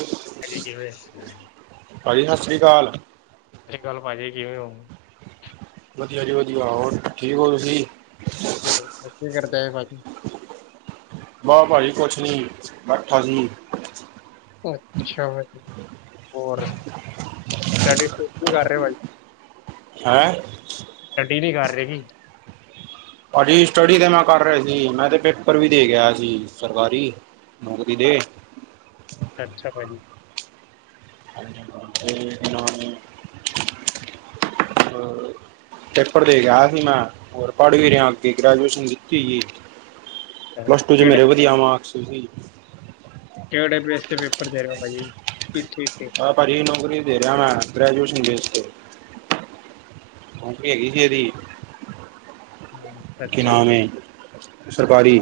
[inaudible] ਭਾਜੀ, ਕਿਵੇਂ ਸ ਭਾਜੀ, ਸਤਿ ਸ਼੍ਰੀ ਅਕਾਲ। ਰੀ ਅਕਾਲ, ਭਾਜੀ, ਕਿਵੇਂ ਓ? ਵਧੀਆ ਜੀ, ਵਧੀਆ। ਹੋਰ, ਠੀਕ ਹੋ ਤੁਸੀ? ਜੇ, ਕੀ ਕਰਦਾ ਏ ਭਾਜੀ? ਬਹ ਭਾਜੀ ਕੁਛ ਨੀ, ਬੈਠਾ ਸੀ। ਅੱਛਾ। ਹੋਰ, ਟੈਡੀ ਕੂ, ਕੂ ਕਰ ਰਿਹਾ ਭਾਜੀ। ਹੈਂ! ਸਟੱਡੀ ਕਰ ਰਹੇ ਸੀ। ਭਾਜੀ, ਸਟੱਡੀ ਤੇ ਮੈਂ ਕਰ ਰਿਹਾ ਸੀ, ਮੈਂ ਤੇ ਪੇਪਰ ਵੀ ਦੇਕੇ ਆਇਆ ਸੀ, ਸਰਕਾਰੀ। ਨੋਕਰੀ ਦੇ। ਅੱਛਾ, ਭਾਜੀ। ਜਨਾਂ [unintelligible] ਪੇਪੜ ਦੇਕੇ ਆਇਆ ਸੀ, ਮੈਂ। ਹੋਰ, ਪੜ੍ਹ ਵੀ ਰਿਹਾਂ ਅੱਗੇ ਗ੍ਰੈਜੂਏਸ਼ਨ ਦਿੱਤੀ ਹੈ। ਅੱਛਾ। ਪਲੱਸ-ਟੂ'ਚ ਮੇਰੇ ਕਿਹੜੇ ਵਧੀਆ ਮਾਰਕਸ ਸੀ, ਜੀ। ਕਿਹੜੇ ਬੇਸ ਤੇ ਪੇਪਰ ਦੇ ਰਹੇ ਹੋ, ਭਾਜ? ਈਠ ਈਟ ਤੇ। ਆ ਭਾਜੀ ਨੌਕਰੀ ਦੇ ਰਿਹਾਂ, ਮੈਂ। ਗ੍ਰੈਜੂਏਸ਼ਨ ਬੇਸ ਤੇ। ਨੌਕਰੀ ਹੈਗੀ, ਕਿਹੜੀ? ਹਂ ਕੀ ਨਾਮ ਏ, ਸਰਕਾਰੀ।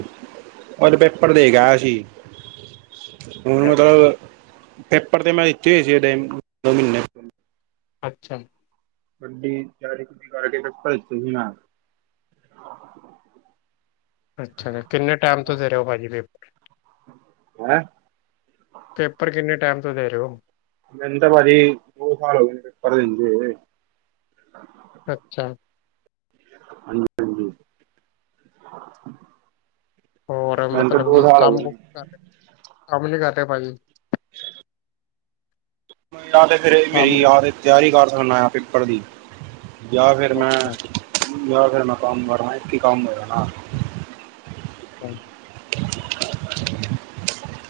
ਉਹਦੇ ਪੇਪਰ ਦੇਕੇ ਆਇਆ ਸੀ। ਹੁਣ ਅੱਛਾ ਭਾਜੀ ਮਤਲਬ ਪੇਪਰ ਤੇ, ਮੈਂ ਦਿੱਤੇ ਹੋਏ ਸੀ, ਓਹਦੇ ਦੋ ਮਹੀਨੇ। ਅੱਛਾ। ਗੱਡੀ, ਚੜਦੀ ਕਰਕੇ ਫਿਰ ਭੇਜੁ ਨਾ। ਅੱਛਾ, ਫਿਰ ਕਿੰਨੇ ਟਾਈਮ ਤੋਂਂ ਦੇ ਰਹੋ ਭਾਜੀ ਪੇਪ? ਹੈਂ? ਪੇਪਰ, ਕਿੰਨੇ ਟਾਈਮ ਤੋਂ ਦੇ ਰਹੇ ਹੋ? ਮੈਨੰ ਤਾਂ ਭਾਜੀ ਦੋ-ਸਾਲ ਹੋ ਗਏ ਨੇ, ਪੇਪਰ ਦਿੰਦੇ ਹੋਏ। ਅੱਛਾ। ਹਾਂਜੀ-ਹਾਂਜੀ। ਹੋਰ, ਮਤਲਬ ਕਿ, ਗਏ ਕੰਮ-ਕੁਮ ਨੇ ਨੀ ਕਰ ਰਹੇ, ਕੰਮ ਨੀ ਕਰਦੇ, ਭਾਜੀ? ਯਾ ਤੇ ਫਿਰ, ਮੇਰੀ ਕੰਮ ਕੁ- ਯਾਰ ਤਿਆਰੀ ਕਰ ਸਕਨਾਂ ਹਾਂ। ਪੇਪਰ ਦੀ। ਯਾ ਫਿਰ ''ਮੈਂ ਅੱਛਾ ਯਾ ਫਿਰ ''ਮੈਂ ਕੰਮ ਕਰਨਾ ਇੱਕ ਹੀ ਕੰਮ ਹੋਇਆ ਨਾ। ਹਾਂ।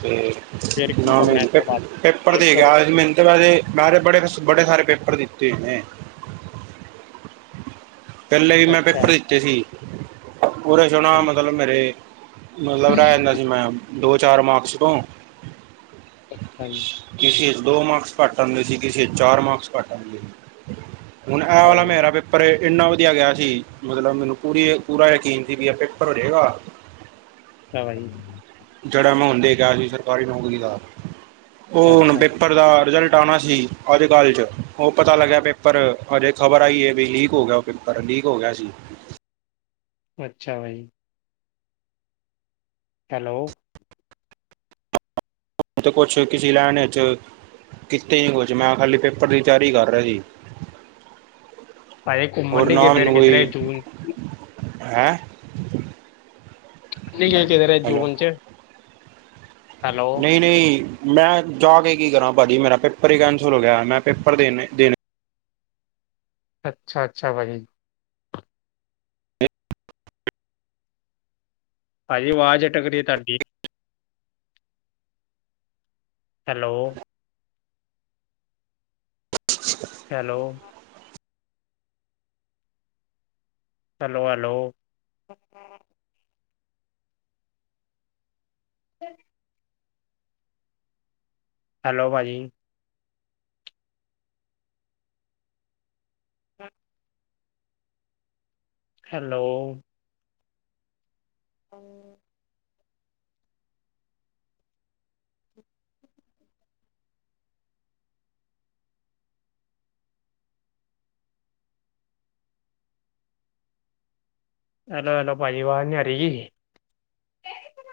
ਤੇ ਫਿਰ ਕੀ ਨਾਂ, ਮੇਂ, ਕਰਨਾ ਇਸ ਤੋਂ ਪੇਪਰ, ਬਾਅਦ ਪੇਪਰ ਦੇਕੇ ਆਇਆ ਸੀ, ਮ੍ਹੀਨ ਦੁਪਹਿਰੇ। ਮੇ ਤੇ ਬੜੇ-ਬੜੇ ਸਾਰੇ ਪੇਪਰ ਦਿੱਤੇ ਨੇ। ਪਹਿਲੇ ਵੀ ਮੈਂ ਅੱਛਾ ਪੇਪਰ ਦਿੱਤੇ ਸੀ ਉਨ੍ਹਾਂ ਵਿੱਚੋ ਨਾ ਪੂਰੇ ਮਤਲਬ ਮੇਰੇ। ਮਤਲਬ ਰਹਿ ਜਾਂਦਾ ਸੀ ਮੈਂ ਦੋ ਚਾਰ ਮਾਰਕਸ ਤੋਂ। ਹਾਂਜੀ। ਕਿਸੇ ਵਿਚ ਦੋ ਮਾਰਕਸ ਘੱਟ ਆਉਂਦੇ ਸੀ ਕਿਸੇ ਚਾਰ ਮਾਰਕਸ ਘੱਟ ਆਉਂਦੇ ਸੀ। ਹੁਣ ਇਹ ਵਾਲਾ ਭਾਜੀ ਮੇਰਾ ਪੇਪਰ ਏ। ਇੰਨਾ ਵਧੀਆ ਗਿਆ ਸੀ ਮਤਲਬ ਮੈਨੂੰ ਪੂਰੀ ਪੂਰਾ ਯਕੀਨ ਸੀ ਵੀ ਪੇਪਰ ਹੋ ਜਾਏਗਾ। [unintelligible] [inaudible] ਤਾਂ ਹੀ। ਜਿਹੜਾ [inaudible] ਜੀ ਸਰਕਾਰੀ ਨੌਕਰੀ ਦਾ ਉਹ ਹੁਣ ਪੇਪਰ ਦਾ ਰਿਜਲਟ ਆਉਣਾ ਸੀ ਅੱਜ ਕੱਲ੍ਹ ਚ ਉਹ ਪਤਾ ਲੱਗਿਆ ਪੇਪਰ ਹਜੇ ਖ਼ਬਰ ਆਈ ਹੈ ਵੀ ਲੀਕ। ਹੋ ਗਿਆ ਉਹ ਪੇਪਰ ਲੀਕ ਹੋ ਗਿਆ ਸੀ। ਅੱਛਾ ਬਾਈ। ਹੈਲੋ? ਤੇ ਕੁਛ ਕਿਸੇ ਲੈਣ ਚ। ਕਿਤੇ ਨ ਕੁਛ ਮੈਂ ਖਾਲੀ ਪੇਪਰ ਦੀ ਤਿਆਰੀ ਕਰ ਰਿਹਾ ਸੀ। ਭਾਈ ਘੁੰਮਣ ਨਹੀਂ ਗਏ ਫੇਰ ਕਿੱਧਰੇ ਜੂਨ? ਹੈਂ? ਅਸੀਂ ਨਹੀਂ ਗਏ ਕਿਧਰੇ ਜੂਨ ਚ। ਨਹੀਂ-ਨਹੀਂ ਮੈਂ ਜਾ ਕੇ ਕੀ ਕਰਾਂ ਭਾਜੀ ਮੇਰਾ ਪੇਪਰ ਹੀ ਕੈਂਸਲ ਹੋ ਗਿਆ ਮੈਂ ਪੇਪਰ ਦੇਣੇ ਦੇਣਾ। ਅੱਛਾ-ਅੱਛਾ ਭਾਜੀ। ਭਾਜੀ ਆਵਾਜ਼ ਅਟਕ ਰਹੀ ਤੁਹਾਡੀ। ਹੈਲੋ? ਅ ਹੈਲੋ? Hello hello? ਠ ਹੈਲੋ ਭਾਜੀ? ਹ ਹੈਲੋ? ਹ ਹੈਲੋ, ਹੈਲੋ ਭਾਜੀ ਅਵਾਜ ਨਹੀਂ ਆ ਰਹੀ ਜੀ।